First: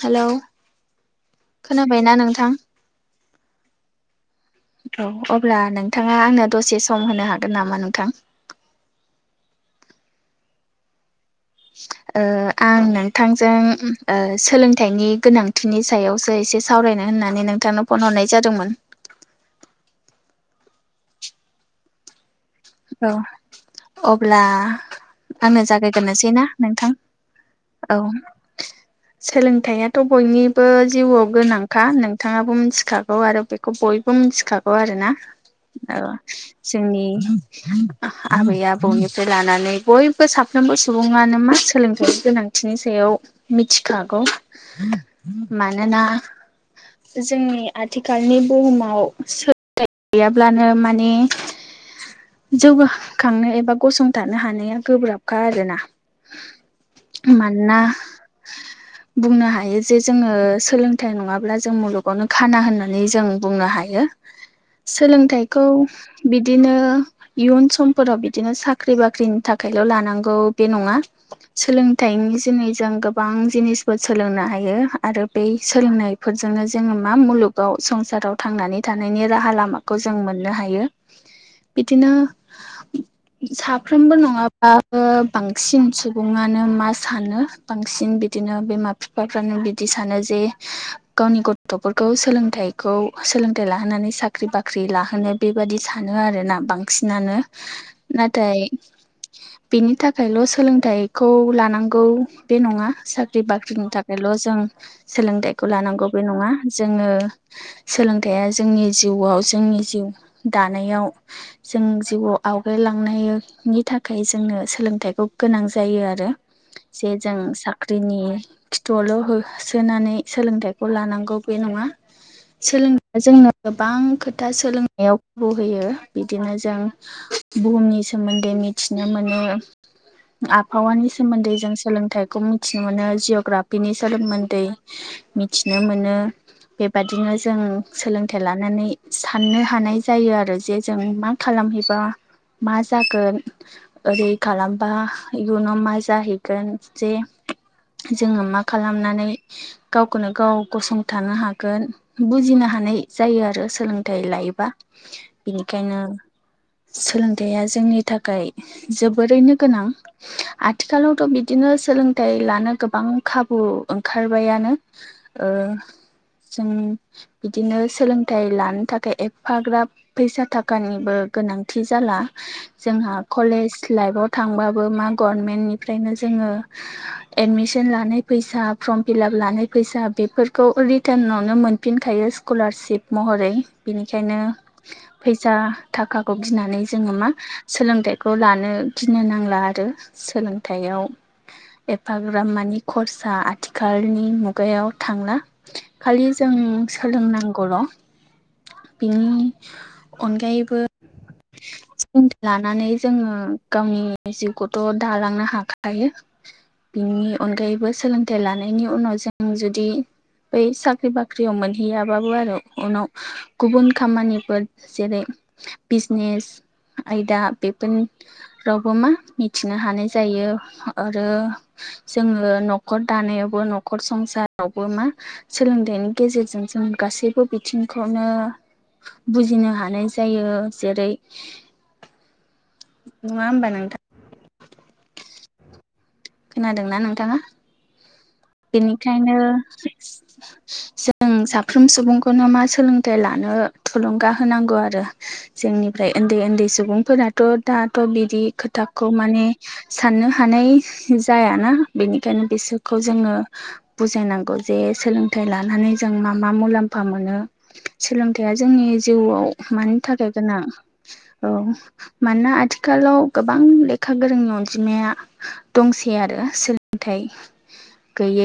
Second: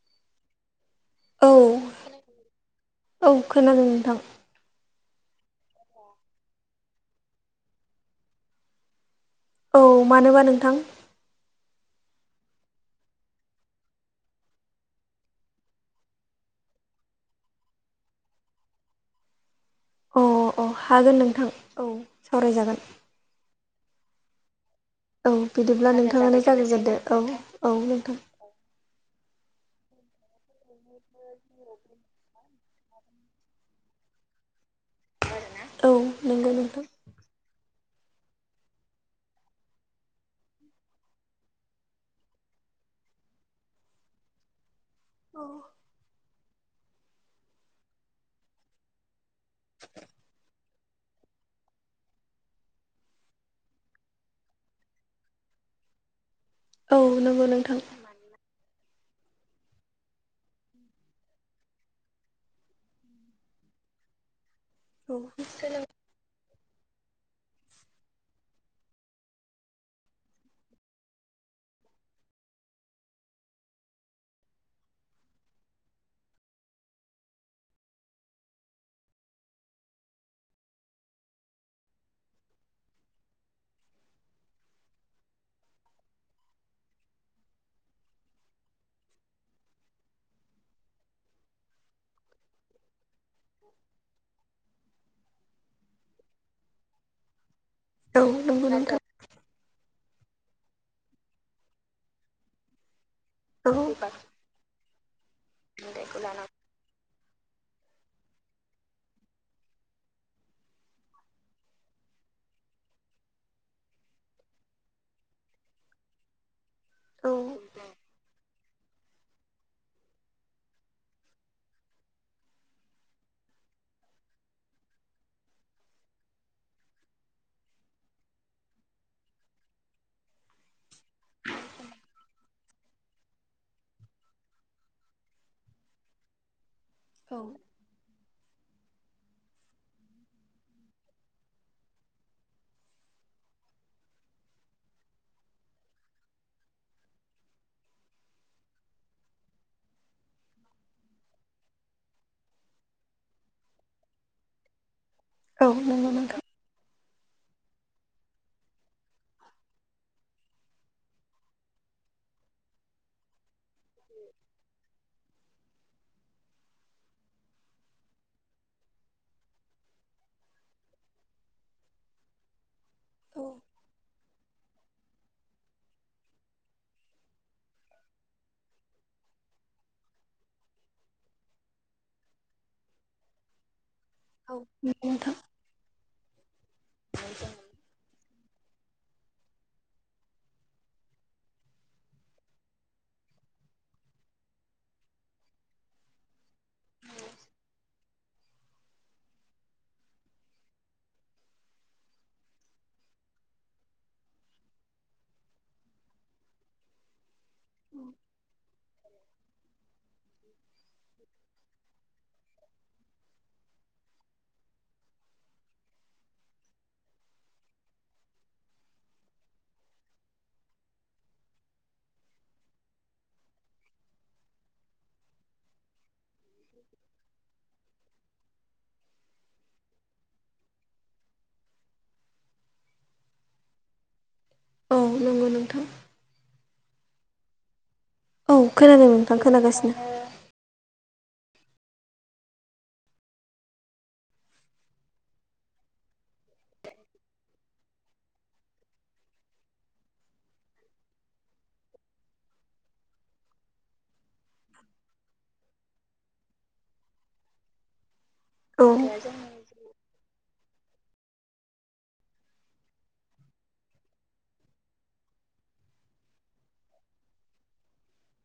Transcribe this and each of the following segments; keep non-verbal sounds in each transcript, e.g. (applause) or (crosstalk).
Hello औ खोनाबायना नोंथां? औ खोनादों नोंथां औ अब्ला नोंथाङा आंनो दसे सम होनो हागोन नामा नोंथां? औ मानोबा नोंथां? ओ आं नोंथांजों ओ सोलोंथाइनि गोनांथिनि सायावसो एसे सावरायनो होननानै नोंथांनो फन हरनाय जादोंमोन। अ अ हागोन नोंथां औ सावरायजागोन औ अब्ला औ आंनो बिदिब्ला जागायग्रोनोसै नोंथाङानो ना नोंथां जागायजेनदो औ औ नोंथां सोलोंथाइआथ' बयनिबो जिउआव गोनांखा नोंथाङाबो मिथिखागौ आरो बे खौ बयबो मिथिखागौ आरोना औ नंगौ नोंथां जोंनि आबै आबौनिफ्राय लानानै बयबो साफ्रोमबो सुबुङानो मा सोलोंथाइ गोनां थिनि सायाव मिथिखागौ। औ मानोना जोंनि आथिखालनि बुहुमाव सोलोंथाइ गैयाब्लानो माने जौगाखांनो एबा गसंथानो हानाया गोब्राबखा आरोना। औ नंगौ मानोना नोंथां बुंनो हायो जे जोङो सोलोंथाइ नङाब्ला जों मुलुगावनो खाना होननानै जों बुंनो हायो। औ सोलोंथाइखौ बिदिनो इयुन समफोराव बिदिनो साख्रि बाख्रिनि थाखायल' लानांगौ बे नङा। सोलोंथाइनि जुनै जों गोबां जिनिसफोर सोलोंनो हायो आरो बे सोलोंनाय बेफोरजोंनो जोङो मा मुलुगाव संसाराव थांनानै थानायनि राहा लामाखौ जों मोननो हायो। बिदिनो साफ्रोमबो नङाब्लाबो बांसिन सुबुङानो मा सानो बांसिन बिदिनो बिमा बिफाफ्रानो बिदि सानो जे गावनि गथ'फोरखौ सोलोंथाइ खौ सोलोंथाइ लाहोनानै साख्रि बाख्रि लाहोनो बेबादि सानो आरो ना। बांसिनानो औ नाथाय नंगौ नोंथां बेनि थाखायल' सोलोंथाइखौ लानांगौ बे नङा साख्रि साख्रि औ बाख्रिनि थाखायल' जों सोलोंथायाइखौ लानांगौ बे नङा। जोङो सोलोंथाइया जोंनि जिउआव जोंनि जिउ दानायाव जों जिउआव आवगायलांनायनि थाखाय जोंनो सोलोंथायाइखौ गोनां जायो आरो जे औ जों साख्रिनि खिथुआवल' होसोनानै सोलोंथाइखौ लानांगौ बे नङा सोलोंनाया जोंनो गोबां खोथा सोलोंनायाव खाबु होयो। बिदिनो जों बुहुमनि सोमोन्दै मिथिनो मोनो। आबहावानि सोमोन्दै जों सोलोंथाइखौ मिथि मिथिनो मोनो जिअ'ग्राफिनि सोमोन्दै मिथिनो मोनो। बेबादिनो जों सोलोंथाइ लानानै साननो हानाय जायो आरो जे जों मा खालामहैबा मा जागोन ओरै खालामबा इयुनाव मा जाहैगोन जे जोङो मा खालामनानै गावखौनो गाव गसंथानो हागोन। बुजिनो हानाय जायो आरो सोलोंथाइ लायोबा औ बेनिखायनो नंगौ नोंथां सोलोंथाइया जोंनि थाखाय जोबोरैनो गोनां आथिखालावथ' बिदिनो सोलोंथाइ लानो गोबां खाबु ओंखारबायानो ओ जों बिदिनो सोलोंथाइ लानो थाखाय एफाग्राब फैसा थाखानिबो गोनांथि जाला जोंहा औ कलेज लाइफआव थांबाबो मा गरमेन्टनिफ्रायनो जोङो एडमिसन लानाय फैसा फर्म फिलाप लानाय फैसा बेफोरखौ ओरै टानावनो मोनफिनखायो स्कुलारशिप महरै बेनिखायनो नंगौ नोंथां फैसा थाखाखौ गिनानै जोङो मा सोलोंथाइ खौ लानो गिनो नांला आरो सोलोंथाइयाव एफाग्रामानि कर्साआ आथिखालनि मुगायाव थांला खालि जों सोलोंनांगौल' बिनि अनगायैबो सोलोंथाइ लानानै जोङो गावनि जिउखौथ' दालांनो हाखायो। बिनि अनगायैबो सोलोंथाइ लानायनि उनाव जों जुदि बै साख्रि बाख्रियाव मोनहैयाबाबो आरो उनाव गुबुन खामानि फोर जेरै बिजनेस आयदा बेफोरनि रावबो मा मिथिनो हानाय जायो आरो जोंङो न'खर दानायावबो न'खर संसारावबो मा सोलोंथाइनि गेजेरजों जों गासैबो बिथिंखौनो बुजिनो हानाय जायो जेरै नङा होमबा नोंथां औ नंगौ नोंथां खोनादोंना नोंथाङा? औ खोनादों नोंथां बेनिखायनो खोनागासिनो जों साफ्रोम सुबुंखौनो मा सोलोंथाइ लानो थुलुंगा होनांगौ आरो जोंनिफ्राय उन्दै उन्दै सुबुंफोराथ' दाथ' बिदि खोथाखौ माने साननो हानाय जायाना बेनिखायनो बिसोरखौ जोङो बुजायनांगौ जे सोलोंथाइ लानानै जों मा मा मुलाम्फा मोनो। सोलोंथाइया औ जोंनि जिउआव मानि थाखाय गोनां औ मानोना आथिखालाव गोबां लेखा गोरोंनि अनजिमाया दंसै आरो सोलोंथाइ गैयै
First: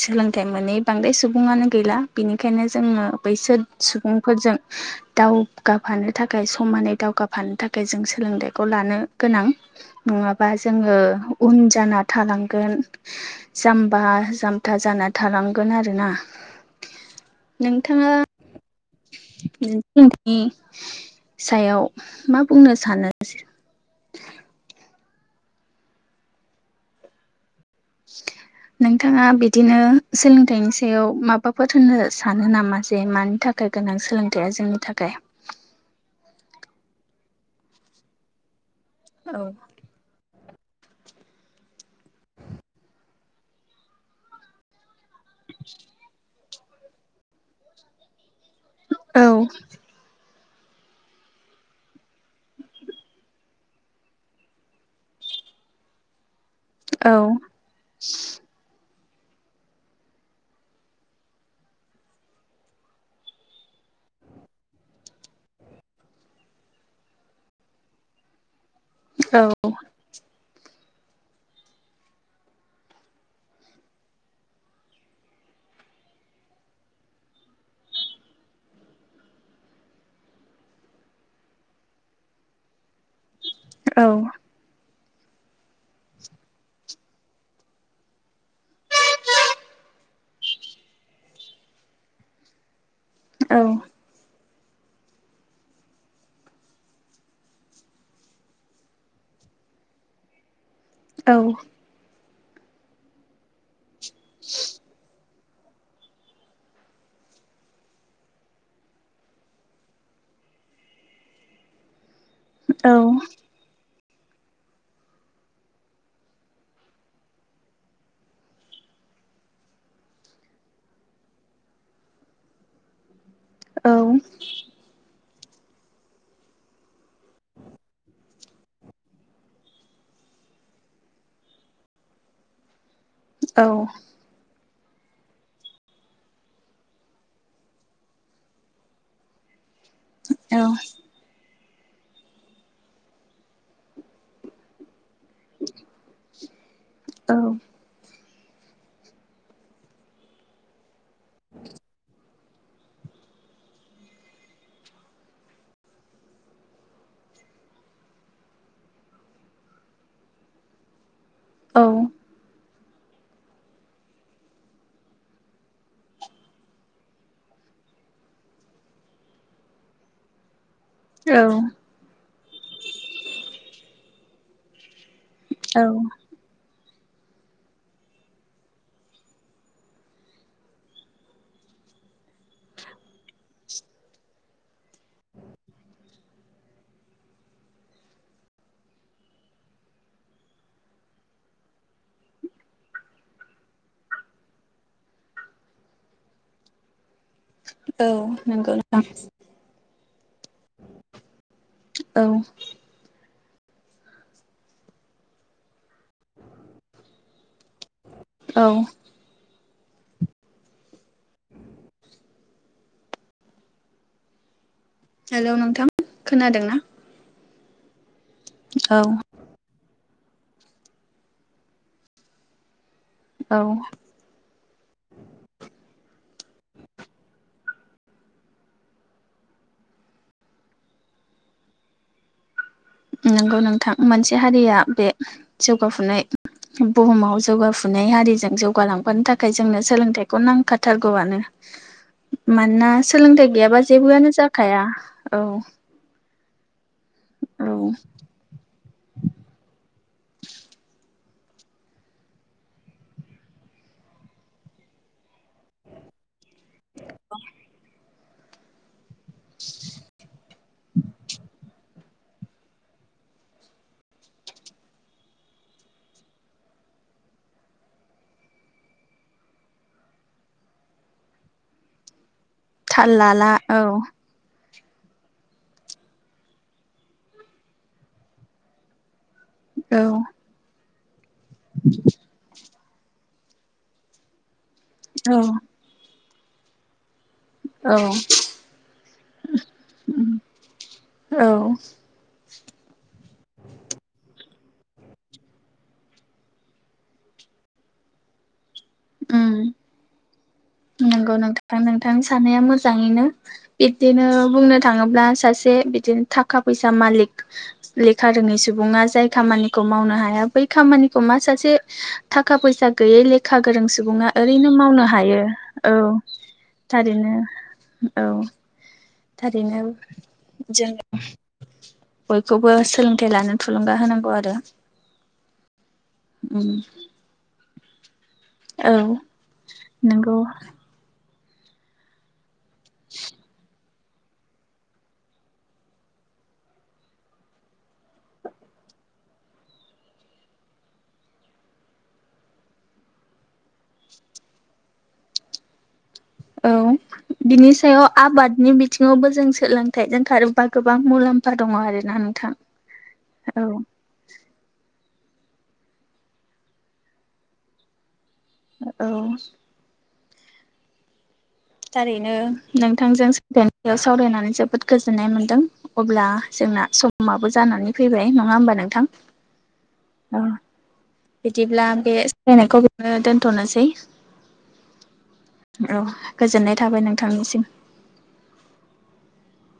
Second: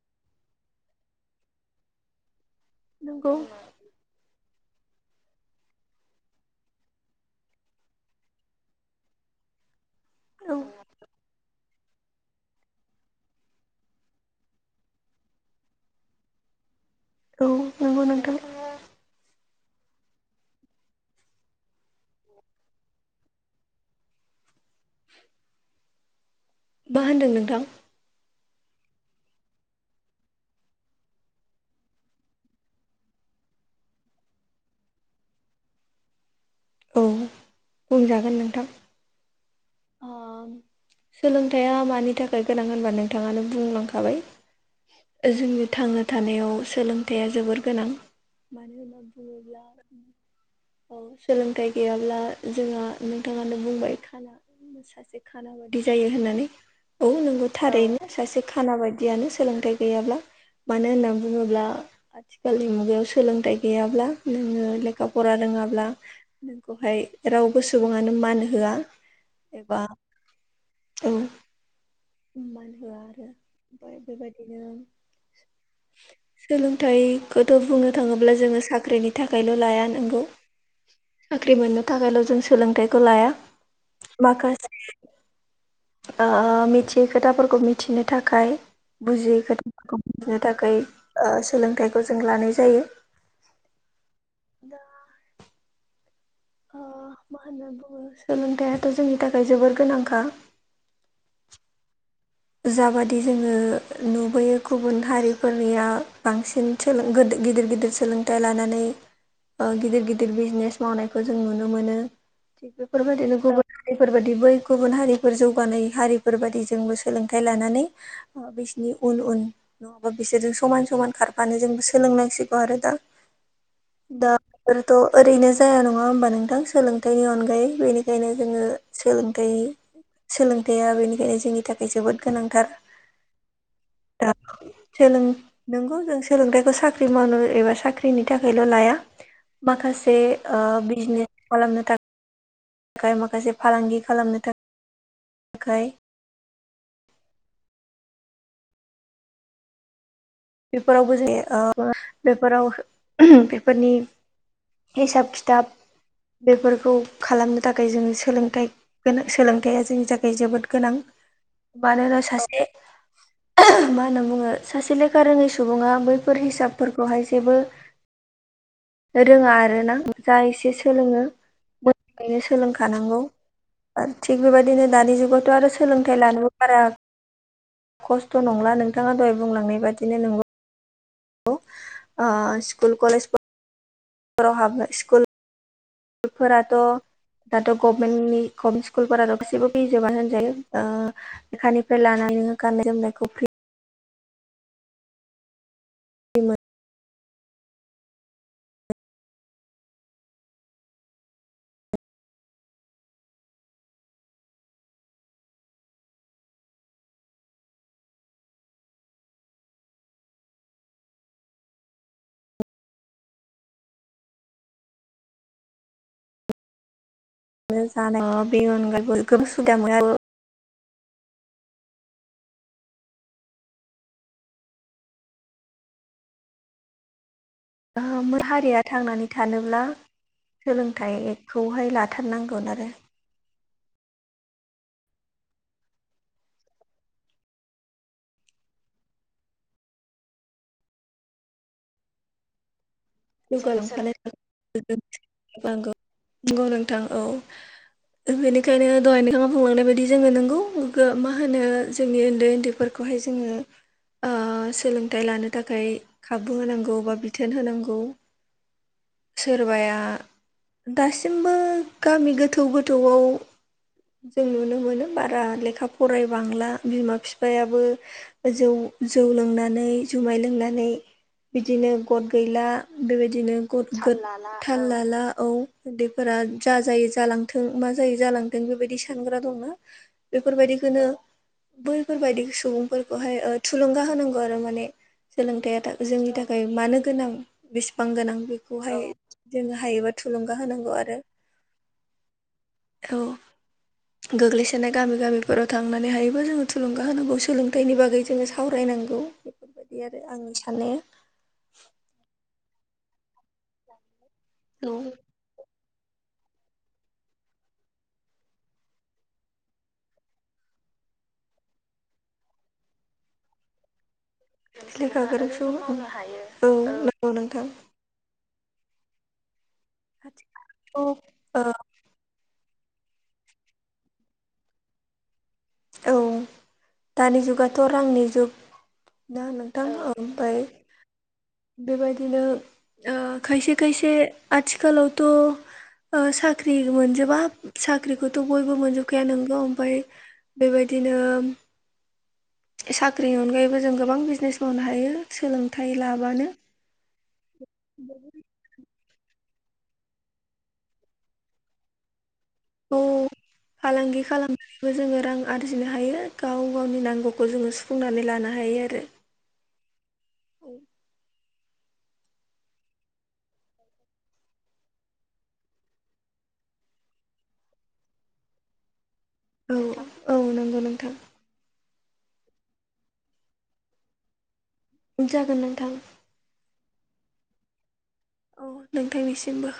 सोलोंथाइ मोनै बांद्राय सुबुङानो गैला बिनिखायनो जोंङो नंगौ बैसोर सुबुंफोरजों दावगाफानो थाखाय समानै दावगाफानो थाखाय जों सोलोंथाइखौ लानो गोनां नङाबा औ जोंङो उन जाना थालांगोन जाम्बा जाम्था जाना थालांगोन आरोना। औ नंगौ नोंथाङा नोंथां नि सायाव मा बुंनो सानो (inaudible) मा होनदों नोंथां (inaudible) नोंथाङा बिदिनो सोलोंथाइनि सायाव माबाफोर होननो सानो नामा जे मानि था खाय गोनां सोलोंथाइया जोंनि थाखाय औ बुंजागोन नोंथां औ अ सोलोंथाइया मानि थाखाय गोनां होनबा नोंथाङानो बुंलांखाबाय जोंनि थांना थानायाव सोलोंथाइया जोबोर गोनां मानो होनना औ बुंङोब्ला औ सोलोंथाइ गैयाब्ला जोंहा नोंथाङानो बुंबाय खाना सासे खाना बायदि जायो होननानै औ नोंगौ थारैनो सासे खाना बायदियानो सोलोंथाइ गैयाब्ला मानो होनना बुङोब्ला आथिखालनि मुगायाव सोलोंथाइ गैयाब्ला नोङो लेखा फरा रोङाब्ला नोंखौहाय रावबो सुबुङानो मान होआ औ एबा औ मान होआ आरो ओमफ्राय बेबायदिनो सोलोंथाइखौथ' बुंनो थाङोब्ला जोंङो साख्रिनि थाखायल' लाया नंगौ साख्रि मोननो थाखायल' जों सोलोंथाइखौ लाया औ माखासे आ मिथियै खोथाफोरखौ मिथिनो थाखाय बुजियै खोथाफोरखौ बुजिनो थाखाय आ सोलोंथाइखौ जों लानाय जायो। औ दा आ मा होनना बुङो सोलोंथाइयाथ' जोंनि थाखाय जोबोर गोनांखा औ जाबादि जोंङो नुबोयो गुबुन हारि फोरनिया बांसिन सोलों गिदिर गिदिर सोलोंथाइ लानानै गिदिर गिदिर बिजनेस मावनायखौ जों नुनो मोनो। थिग बेफोरबायदिनो गुबुन हारिफोर बादि बै गुबुन हारिफोर जौगानाय हारिफोर बायदि जोंबो सोलोंथाइ लानानै बिसिनि उन उन नङाबा बिसोरजों समान समान खारफानो जोंबो सोलोंनांसिगौ आरो दा दा फोरथ' ओरैनो जाया नङा होमबा नोंथां सोलोंथाइनि अनगायै बेनिखायनो जोङो सोलोंथाय सोलोंथायाइया बेनिखायनो जोंनि थाखाय जोबोद गोनांथार। औ दा सोलों नोंगौ जों सोलोंथाइखौ साख्रि मावनो एबा साख्रिनि थाखायल' लाया। माखासे बिजनेस खालामनो था खाय माखासे फालांगि खालामनो था खाय औ बेफोरावबो जायो बेफोराव बेफोरनि हिसाब खिथाब बेफोरखौ खालामनो थाखाय जों सोलोंथाइ गोनां सोलोंथाइया जोंनि थाखाय जोबोद गोनां मानोना सासे मा होनना बुङो सासे लेखा लेखा रोङै सुबुङा बैफोर हिसाबफोरखौहाय जेबो रोङा आरो ना जा एसे सोलोङो बेनो सोलोंखानांगौ थिग बेबायदिनो दानि जु अथ' आरो सोलोंथाइ लानोबो बारा खस्थ' नंला नोंथाङा दहाय बुंलांनाय बादिनो नोंगौ। ओ स्कुल कलेज फोराव हाबनो स्कुल फोराथ' दाथ' गभमेन्टनि गभमेन्ट स्कुलफोराथ' गासैबो फैजोबानो होनजायो ओ लेखानिफ्राय लानानै गाननाय जोमनायखौ फ्रि बिम औ नंगौ। औ औ। हेलौ नोंथां खोनादों ना जानायाव बे औ अनगायैबो गोबां सुबिदा मोनो आरो औ। हारिया थांनानै थानोब्ला सोलोंथाइखौहाय लाथारनांगोन आरो नंगौ नोंथां मोनसे हारिया बे जौगाफुनाय बुहुमाव जौगाफुनाय हारिजों जौगालांफानो थाखाय जोंनो सोलोंथाइखौ नांखाथारगौआनो मानोना सोलोंथाइ गैयाबा जौगालांफानो जेबोआनो जाखाया औ नांगौ नंगौ नोंथां औ बेनि ओंखायनो दहाय नोंथांआ बुंलांनाय बायदि जोङो नंगौ मा होनो जोंनि उन्दै उन्दैफोरखौहाय जोङो ओ सोलोंथाइ लानो थाखाय खाबु होनांगौ बा बिथोन होनांगौ। सोरबाया दासिमबो गामि गोथौ गोथौआव जों नुनो मोनो बारा लेखा फरायबांला बिमा बिफायाबो जौ जौ लोंनानै जुमाय लोंनानै बिदिनो गद गैला थाल लाला बेबायदिनो औ गोरा थाल लाला औ उन्दैफोरा जा जायै जालांथों मा जाय जालांथों बेबायदि सानग्रा दं औ बेफोरबायदिखौनो बैफोरबायदि सुबुं बेखौहाय थुलुंगा होनांगौ आरो माने औ सोलोंथाइया जोंनि थाखाय मानो गोनां औ बेसेबां गोनां बेखौहाय जोङो हायोबा थुलुंगा होनांगौ आरो औ औ गोग्लैसोनाय गामि गामिफोराव थांनानै हायोबा जोङो थुलुंगा होनांगौ सोलोंथाइनि बागै जोङो सावरायनांगौ। गौ उम बेफोरबायदि आरो आंनि साननाया था नोंथां सानाया मोजाङैनो बिदिनो बुंनो औ थाङोब्ला सासे बिदि थाखा फैसा मालक लेखा रोङै सुबुङा जाय खामानिखौ मावनो हाया बै खामानिखौ मा सासे थाखा फैसा गैयै लेखा गोरों सुबुङा ओरैनो मावनो लेखा हायो गोरों औ सुबुं औ नंगौ थारैनो नोंथां औ थारैनो जों आथिखालावथ' बयखौबो सोलोंथाइ लानो थुलुंगा होनांगौ आरो ओ औ उम दानि जुगाथ' रांनि जुग औ दा नोंथां नंगौ ओमफ्राय बेबायदिनो खायसे खायसे आथिखालावथ' साख्रि मोनजोबा साख्रिखौथ' बयबो मोनजोबखाया नोंगौ ओमफ्राय बेबायदिनो साख्रिनि अनगायैबो जों गोबां बिजनेस मावनो हायो सोलोंथाइ लाबानो औ बिनि सायाव आबादनि बि थिङावबो जों सोलोंथाइजों खारोबा गोबां मुलाम्फा दङ' आर ना नोंथां। औ औ फालांगि खालाम जोङो रां आरजिनो हायो गाव गावनि नांगौखौ जोङो सुफुंनानै लानो हायो आरो। औ औ थारैनो नोंथांजों (unintelligible) सावरायनानै जोबोद गोजोननाय मोन्दों अब्ला जोंना समाबो जानानै फैबाय नङा होमबा नोंथां? औ औ नंगौ नोंथां बिदिब्ला बे (unintelligible) दोनथ'नोसै जागोन नोंथां औ गोजोननाय थाबाय नोंथांनिसिम। औ नोंथांनिसिमबो।